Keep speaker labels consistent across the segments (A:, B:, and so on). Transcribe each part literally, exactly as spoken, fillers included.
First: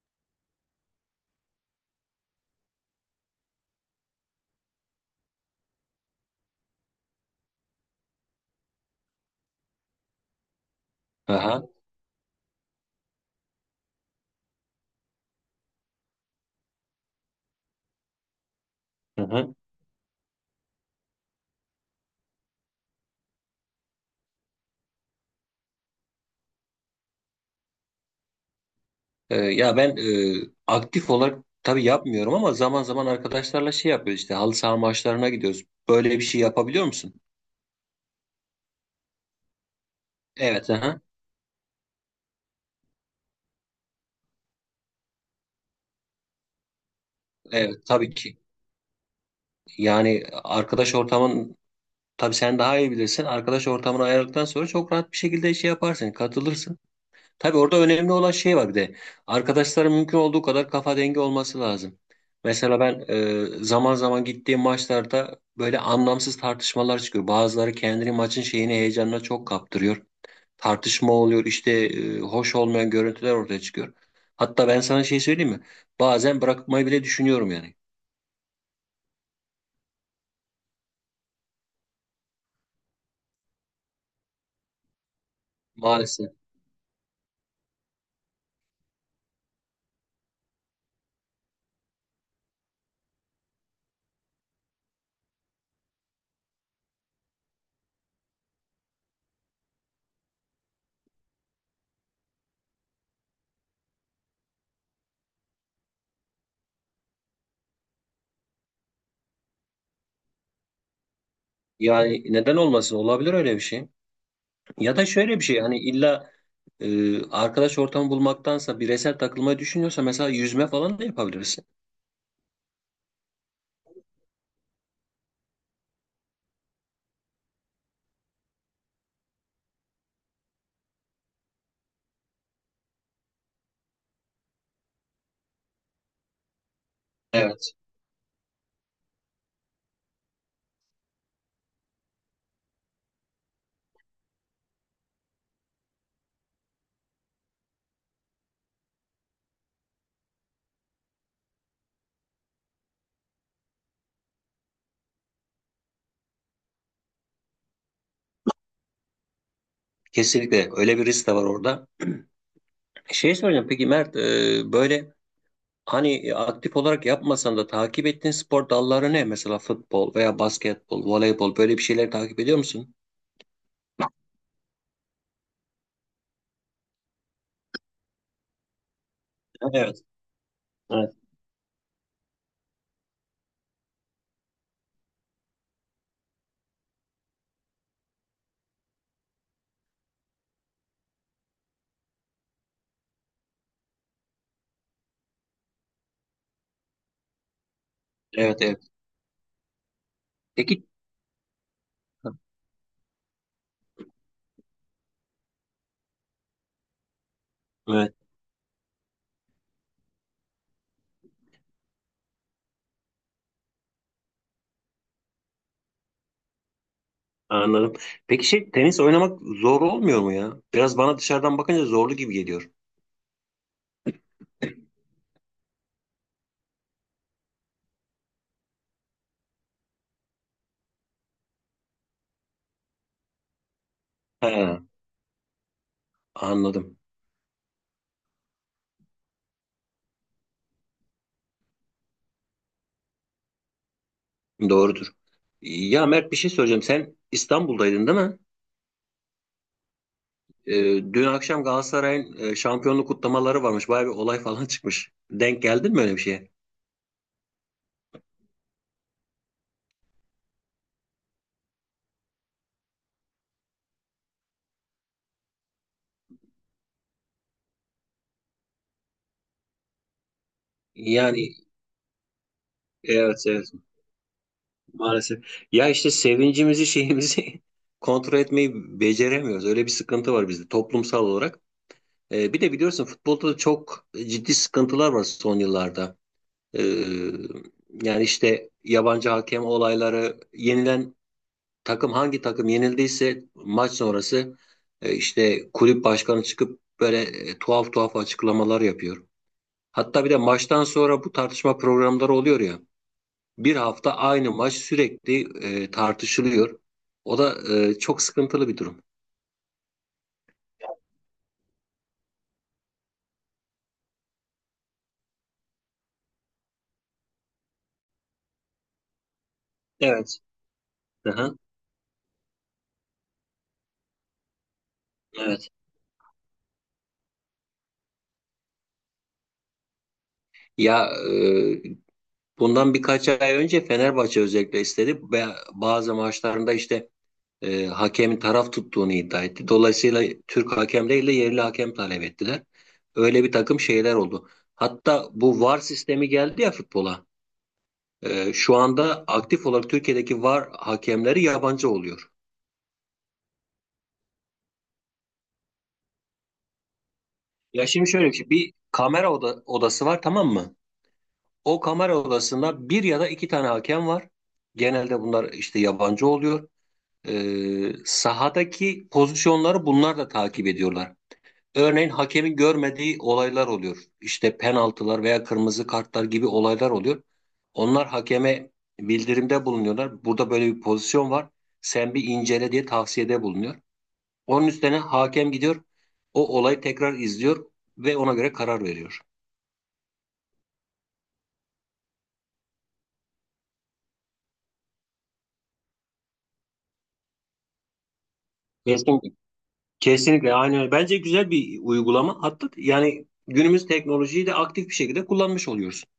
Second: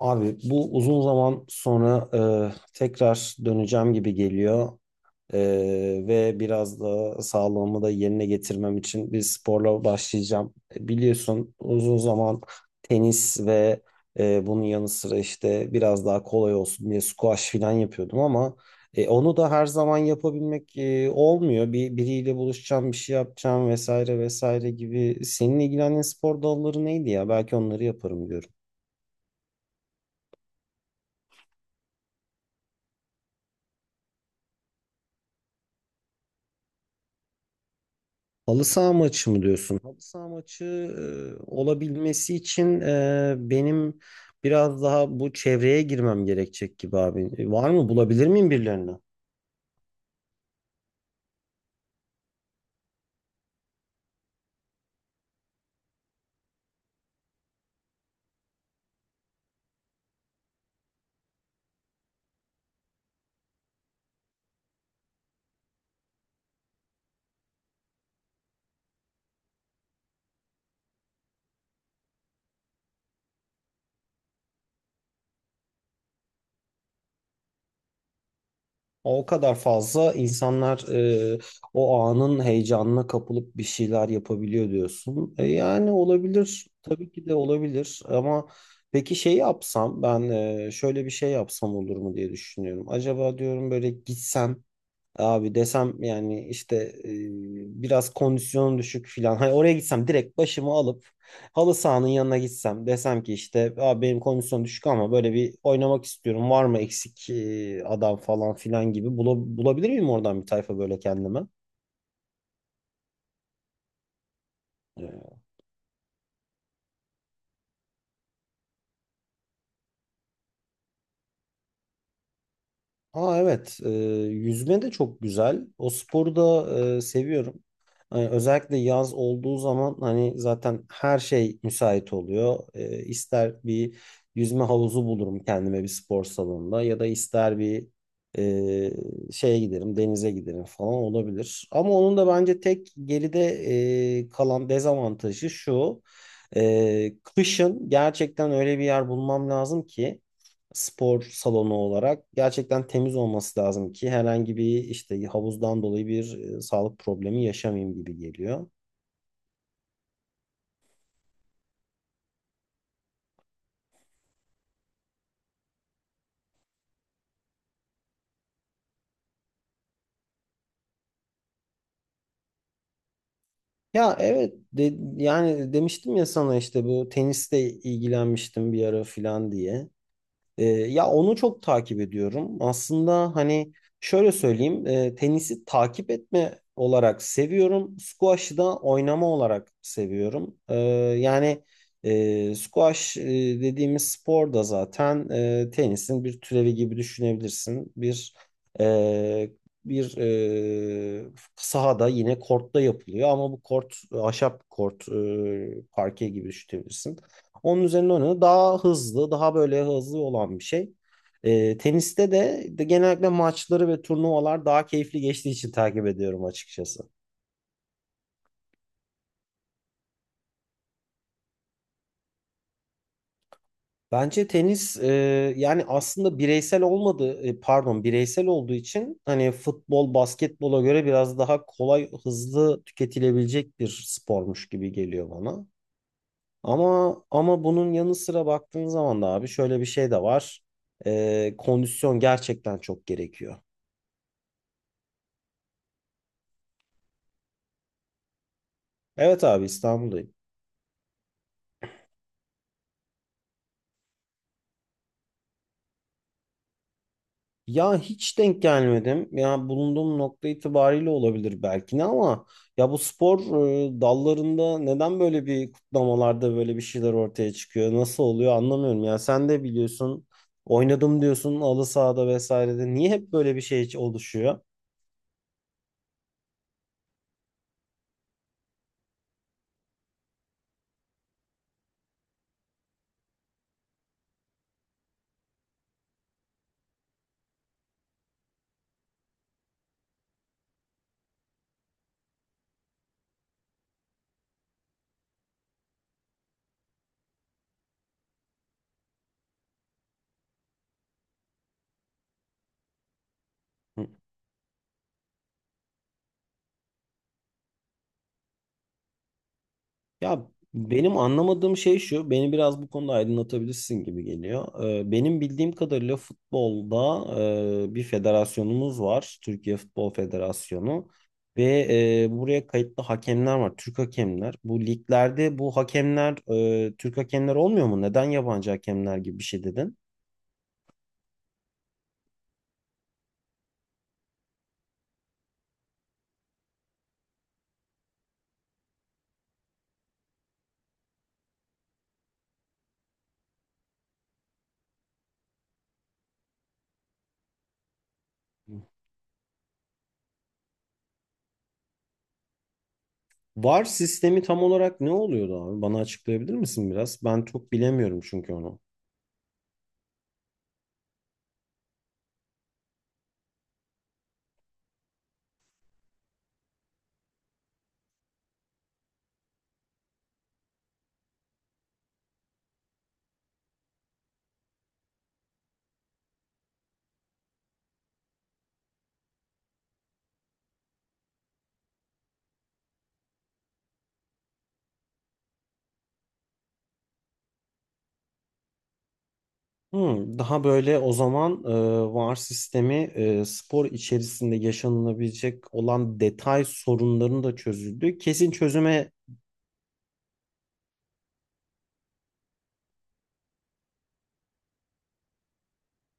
A: Abi bu uzun zaman sonra e, tekrar döneceğim gibi geliyor. E, Ve biraz da sağlığımı da yerine getirmem için bir sporla başlayacağım. E, Biliyorsun
B: Aha,
A: uzun zaman tenis ve e, bunun yanı sıra işte biraz daha kolay olsun diye squash falan yapıyordum ama e,
B: hı
A: onu da
B: hı.
A: her zaman yapabilmek e, olmuyor. Bir biriyle buluşacağım, bir şey yapacağım vesaire vesaire gibi. Senin ilgilendiğin spor dalları neydi ya? Belki onları yaparım diyorum.
B: Ee, ya ben e, aktif olarak tabii yapmıyorum ama zaman zaman arkadaşlarla şey yapıyoruz işte halı saha maçlarına gidiyoruz. Böyle bir şey yapabiliyor musun?
A: Halı saha maçı mı diyorsun? Halı saha maçı
B: Evet, aha.
A: e, olabilmesi için e, benim biraz daha bu çevreye girmem gerekecek gibi abi. E, var
B: Evet,
A: mı?
B: tabii
A: Bulabilir
B: ki.
A: miyim birilerini?
B: Yani arkadaş ortamın tabii sen daha iyi bilirsin. Arkadaş ortamını ayarladıktan sonra çok rahat bir şekilde şey yaparsın, katılırsın. Tabii orada önemli olan şey var bir de. Arkadaşların mümkün olduğu kadar kafa dengi olması lazım. Mesela ben e, zaman zaman gittiğim maçlarda böyle anlamsız tartışmalar çıkıyor. Bazıları kendini maçın şeyini heyecanına çok kaptırıyor. Tartışma oluyor işte e, hoş olmayan görüntüler ortaya çıkıyor. Hatta ben sana şey söyleyeyim mi? Bazen bırakmayı bile düşünüyorum yani.
A: O kadar fazla insanlar e, o anın heyecanına kapılıp bir şeyler yapabiliyor diyorsun. E, yani
B: Maalesef.
A: olabilir. Tabii ki de olabilir. Ama peki şey yapsam ben e, şöyle bir şey yapsam olur mu diye düşünüyorum. Acaba diyorum böyle gitsem, abi desem yani işte e, biraz kondisyonum düşük filan. Hani oraya gitsem direkt başımı alıp halı sahanın yanına gitsem desem ki işte abi benim kondisyon düşük ama böyle bir oynamak istiyorum. Var mı eksik e, adam falan filan gibi. Bula- bulabilir miyim oradan bir tayfa böyle kendime?
B: Yani neden olmasın? Olabilir öyle bir şey. Ya da şöyle bir şey hani illa e, arkadaş ortamı bulmaktansa bireysel takılmayı düşünüyorsa mesela yüzme falan da yapabilirsin.
A: Ha evet, e, yüzme de çok güzel. O sporu da e, seviyorum. Hani özellikle yaz olduğu zaman hani zaten her şey müsait oluyor. E, ister bir yüzme havuzu bulurum kendime bir spor salonunda ya da ister
B: Evet.
A: bir e, şeye giderim, denize giderim falan olabilir. Ama onun da bence tek geride e, kalan dezavantajı şu. E, kışın gerçekten öyle bir yer bulmam lazım ki spor salonu olarak gerçekten temiz olması lazım ki herhangi bir işte havuzdan dolayı bir e, sağlık problemi yaşamayayım gibi geliyor.
B: Kesinlikle öyle bir risk de var orada. Şey soracağım peki Mert, e, böyle hani e, aktif olarak yapmasan da takip ettiğin spor dalları ne? Mesela futbol veya basketbol, voleybol böyle bir şeyler takip ediyor musun?
A: Ya evet de- yani demiştim ya sana işte bu teniste ilgilenmiştim bir ara filan diye.
B: Evet.
A: Ee, ya
B: Evet.
A: onu çok takip ediyorum. Aslında hani şöyle söyleyeyim, e, tenisi takip etme olarak seviyorum. Squash'ı da oynama olarak seviyorum. Ee, yani e, squash e, dediğimiz spor da zaten e, tenisin bir türevi gibi düşünebilirsin. Bir
B: Evet. Evet.
A: e, bir
B: Peki
A: e, sahada yine kortta yapılıyor ama bu kort e, ahşap kort e, parke gibi düşünebilirsin. Onun üzerine
B: evet,
A: oynadı. Daha hızlı, daha böyle hızlı olan bir şey. Ee, teniste de, de genellikle maçları ve turnuvalar daha keyifli geçtiği için takip ediyorum açıkçası.
B: anladım. Peki şey tenis oynamak zor olmuyor mu ya? Biraz bana dışarıdan bakınca zorlu gibi geliyor.
A: Bence tenis e, yani aslında bireysel olmadı e, pardon bireysel olduğu için hani futbol, basketbola göre biraz daha kolay, hızlı tüketilebilecek bir spormuş
B: Ha.
A: gibi geliyor bana.
B: Anladım.
A: Ama ama bunun yanı sıra baktığın zaman da abi şöyle bir şey de var. Ee, kondisyon gerçekten çok gerekiyor.
B: Doğrudur. Ya Mert, bir şey söyleyeceğim. Sen İstanbul'daydın değil mi?
A: Evet abi İstanbul'dayım.
B: Ee, dün akşam Galatasaray'ın e, şampiyonluk kutlamaları varmış. Bayağı bir olay falan çıkmış. Denk geldin mi öyle bir şeye?
A: Ya hiç denk gelmedim. Ya bulunduğum nokta itibariyle olabilir belki ne ama ya bu spor e, dallarında neden böyle bir kutlamalarda böyle bir şeyler ortaya çıkıyor? Nasıl oluyor anlamıyorum. Ya sen de biliyorsun oynadım
B: Yani
A: diyorsun halı sahada vesairede. Niye hep
B: evet,
A: böyle bir
B: evet,
A: şey oluşuyor?
B: maalesef. Ya işte sevincimizi şeyimizi kontrol etmeyi beceremiyoruz. Öyle bir sıkıntı var bizde toplumsal olarak. Ee, bir de biliyorsun futbolda da çok ciddi sıkıntılar var son yıllarda. Ee, yani işte yabancı hakem olayları, yenilen takım, hangi takım yenildiyse maç sonrası e, işte kulüp başkanı çıkıp böyle e, tuhaf tuhaf açıklamalar yapıyor. Hatta bir de maçtan sonra bu tartışma programları oluyor ya. Bir hafta aynı maç sürekli e, tartışılıyor. O da e, çok sıkıntılı bir durum.
A: Ya benim anlamadığım şey şu, beni biraz bu konuda aydınlatabilirsin gibi geliyor. Ee, benim bildiğim kadarıyla futbolda e, bir federasyonumuz var, Türkiye Futbol
B: Evet.
A: Federasyonu
B: Aha,
A: ve e, buraya kayıtlı hakemler var, Türk hakemler. Bu liglerde
B: evet.
A: bu hakemler e, Türk hakemler olmuyor mu? Neden yabancı hakemler gibi bir şey dedin?
B: Ya e, bundan birkaç ay önce Fenerbahçe özellikle istedi ve bazı maçlarında işte e, hakemin taraf tuttuğunu iddia etti. Dolayısıyla Türk hakem değil yerli hakem talep ettiler. Öyle bir takım şeyler oldu. Hatta bu V A R sistemi geldi ya futbola. E, şu anda aktif olarak Türkiye'deki V A R hakemleri yabancı oluyor.
A: VAR sistemi tam olarak ne oluyordu abi? Bana açıklayabilir misin biraz? Ben çok
B: Ya şimdi
A: bilemiyorum
B: şöyle bir şey.
A: çünkü
B: Bir
A: onu.
B: kamera oda- odası var, tamam mı? O kamera odasında bir ya da iki tane hakem var. Genelde bunlar işte yabancı oluyor. E, sahadaki pozisyonları bunlar da takip ediyorlar. Örneğin hakemin görmediği olaylar oluyor. İşte penaltılar veya kırmızı kartlar gibi olaylar oluyor. Onlar hakeme bildirimde bulunuyorlar. Burada böyle bir pozisyon var. Sen bir incele diye tavsiyede bulunuyor. Onun üstüne hakem gidiyor. O olayı tekrar izliyor ve ona göre karar veriyor.
A: Hmm, daha böyle o zaman e, VAR sistemi e, spor içerisinde yaşanılabilecek olan detay sorunlarını da çözüldü. Kesin çözüme.
B: Kesinlikle. Kesinlikle aynen öyle. Bence güzel bir uygulama. Hatta yani günümüz teknolojiyi de aktif bir şekilde kullanmış oluyorsun.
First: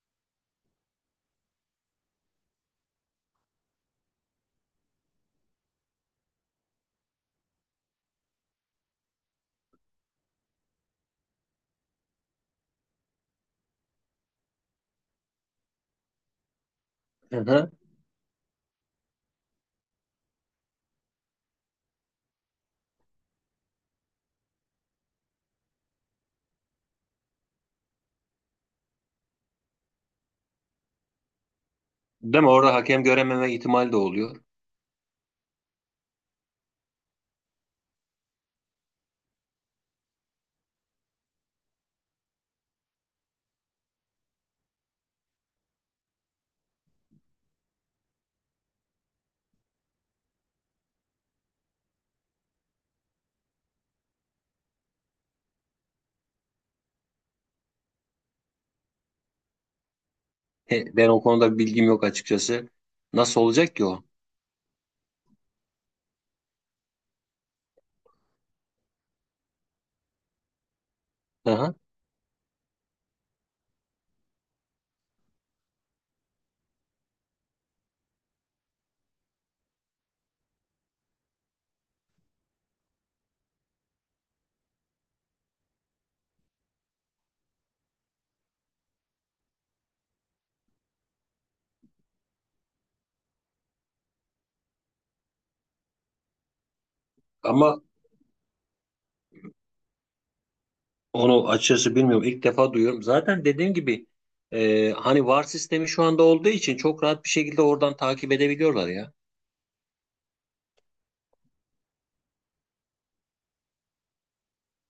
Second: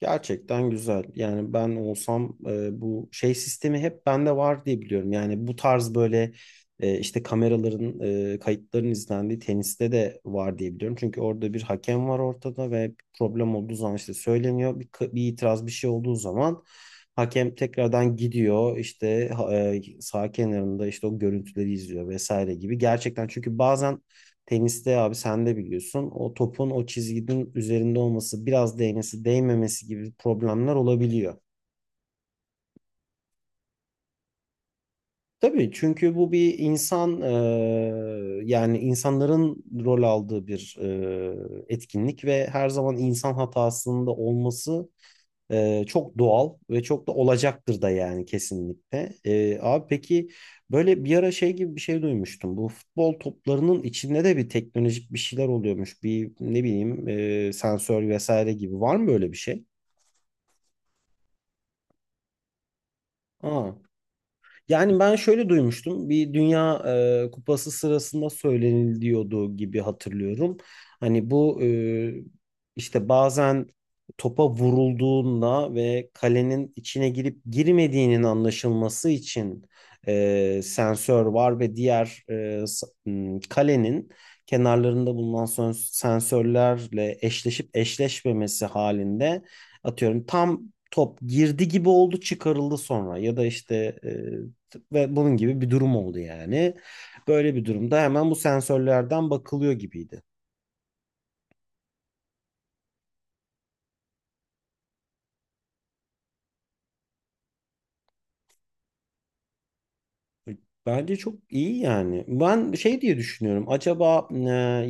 A: Gerçekten güzel. Yani ben olsam e, bu şey sistemi hep bende var diye biliyorum. Yani bu tarz böyle e, işte kameraların, e, kayıtların izlendiği teniste de var diye biliyorum. Çünkü orada bir hakem var ortada ve bir problem olduğu zaman işte söyleniyor. Bir, k- bir itiraz bir şey olduğu zaman
B: Hı
A: hakem
B: hı.
A: tekrardan gidiyor işte ha- e, sağ kenarında işte o görüntüleri izliyor vesaire gibi. Gerçekten çünkü bazen teniste abi sen de biliyorsun o topun o çizginin üzerinde olması biraz değmesi değmemesi gibi problemler olabiliyor.
B: Değil mi? Orada hakem görememe ihtimali de oluyor.
A: Tabii çünkü bu bir insan eee, yani insanların rol aldığı bir eee, etkinlik ve her zaman insan hatasında olması. Ee, çok doğal ve çok da olacaktır da yani kesinlikle. Ee, abi peki böyle bir ara şey gibi bir şey duymuştum. Bu futbol toplarının içinde de bir teknolojik bir şeyler oluyormuş. Bir ne bileyim e, sensör vesaire gibi. Var mı böyle bir şey?
B: He, ben o konuda bilgim yok açıkçası. Nasıl
A: Aa.
B: olacak ki o?
A: Yani ben şöyle duymuştum. Bir Dünya e, Kupası sırasında söyleniliyordu gibi hatırlıyorum. Hani bu
B: Aha.
A: e, işte bazen topa vurulduğunda ve kalenin içine girip girmediğinin anlaşılması için e, sensör var ve diğer e, s- m, kalenin kenarlarında bulunan sön- sensörlerle eşleşip eşleşmemesi halinde, atıyorum, tam top girdi gibi oldu çıkarıldı sonra ya da işte ve bunun gibi bir durum oldu yani. Böyle bir
B: Ama
A: durumda hemen bu sensörlerden bakılıyor gibiydi.
B: onu açıkçası bilmiyorum. İlk defa duyuyorum. Zaten dediğim gibi e, hani V A R sistemi şu anda olduğu için çok rahat bir şekilde oradan takip edebiliyorlar ya.
A: Bence çok iyi yani. Ben şey diye düşünüyorum. Acaba e,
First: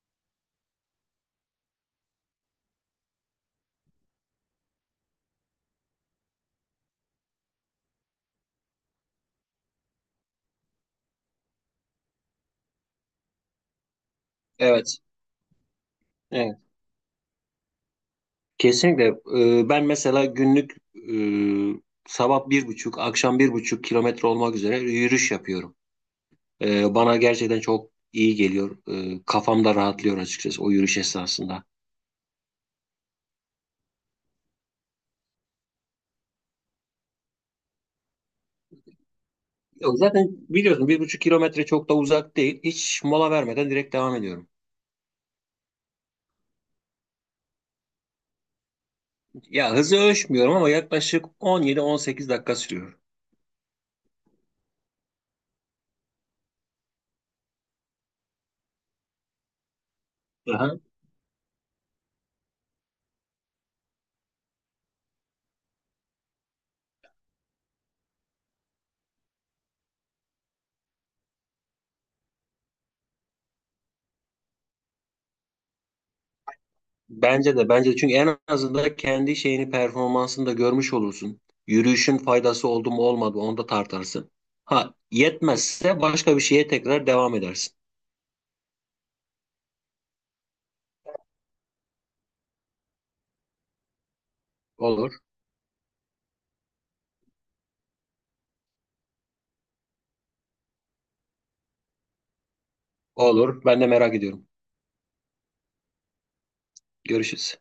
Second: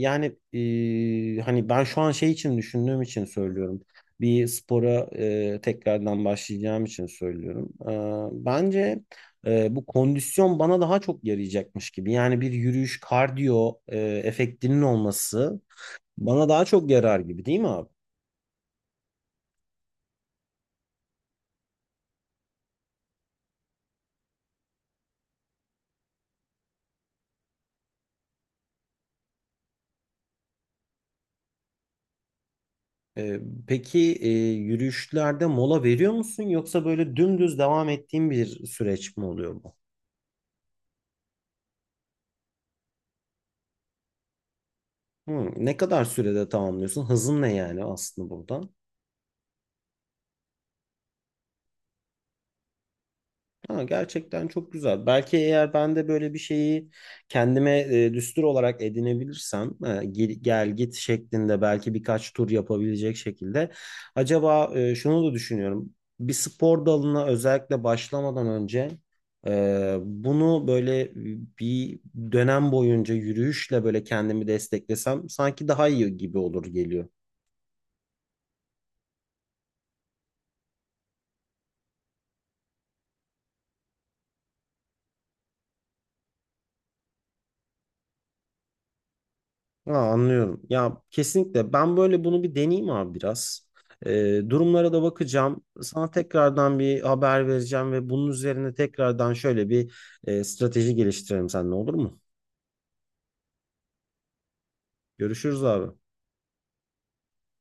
A: yani e, hani ben şu an şey için düşündüğüm için söylüyorum. Bir spora e, tekrardan başlayacağım için söylüyorum. E, bence e, bu kondisyon bana daha çok yarayacakmış gibi. Yani bir yürüyüş kardiyo e, efektinin
B: Evet.
A: olması bana
B: Evet.
A: daha çok yarar gibi değil mi abi?
B: Kesinlikle. E, ben mesela günlük, e, sabah bir buçuk, akşam bir buçuk kilometre olmak üzere yürüyüş yapıyorum. E, bana gerçekten çok iyi geliyor. E, kafam da rahatlıyor açıkçası o yürüyüş esnasında.
A: Ee, peki e, yürüyüşlerde mola veriyor musun yoksa böyle dümdüz devam ettiğin bir süreç mi oluyor bu?
B: Yok, zaten biliyorsun bir buçuk kilometre çok da uzak değil. Hiç mola vermeden direkt devam ediyorum.
A: Hmm, ne kadar sürede tamamlıyorsun? Hızın ne yani aslında burada?
B: Ya hızı ölçmüyorum ama yaklaşık on yedi on sekiz dakika sürüyor.
A: Ha, gerçekten çok güzel. Belki eğer ben de böyle bir şeyi kendime e, düstur olarak edinebilirsem e, gel, gel
B: Aha.
A: git şeklinde belki birkaç tur yapabilecek şekilde. Acaba e, şunu da düşünüyorum. Bir spor dalına özellikle başlamadan önce e, bunu böyle bir dönem boyunca yürüyüşle böyle kendimi desteklesem sanki daha iyi gibi olur geliyor.
B: Bence de, bence de çünkü en azından kendi şeyini performansını da görmüş olursun. Yürüyüşün faydası oldu mu olmadı mı onu da tartarsın. Ha, yetmezse başka bir şeye tekrar devam edersin.
A: Ha, anlıyorum. Ya kesinlikle ben böyle bunu bir deneyeyim abi biraz. Ee, durumlara da
B: Olur.
A: bakacağım. Sana tekrardan bir haber vereceğim ve bunun üzerine tekrardan şöyle bir e, strateji geliştirelim seninle olur mu?
B: Olur. Ben de merak ediyorum.
A: Görüşürüz abi.
B: Görüşürüz.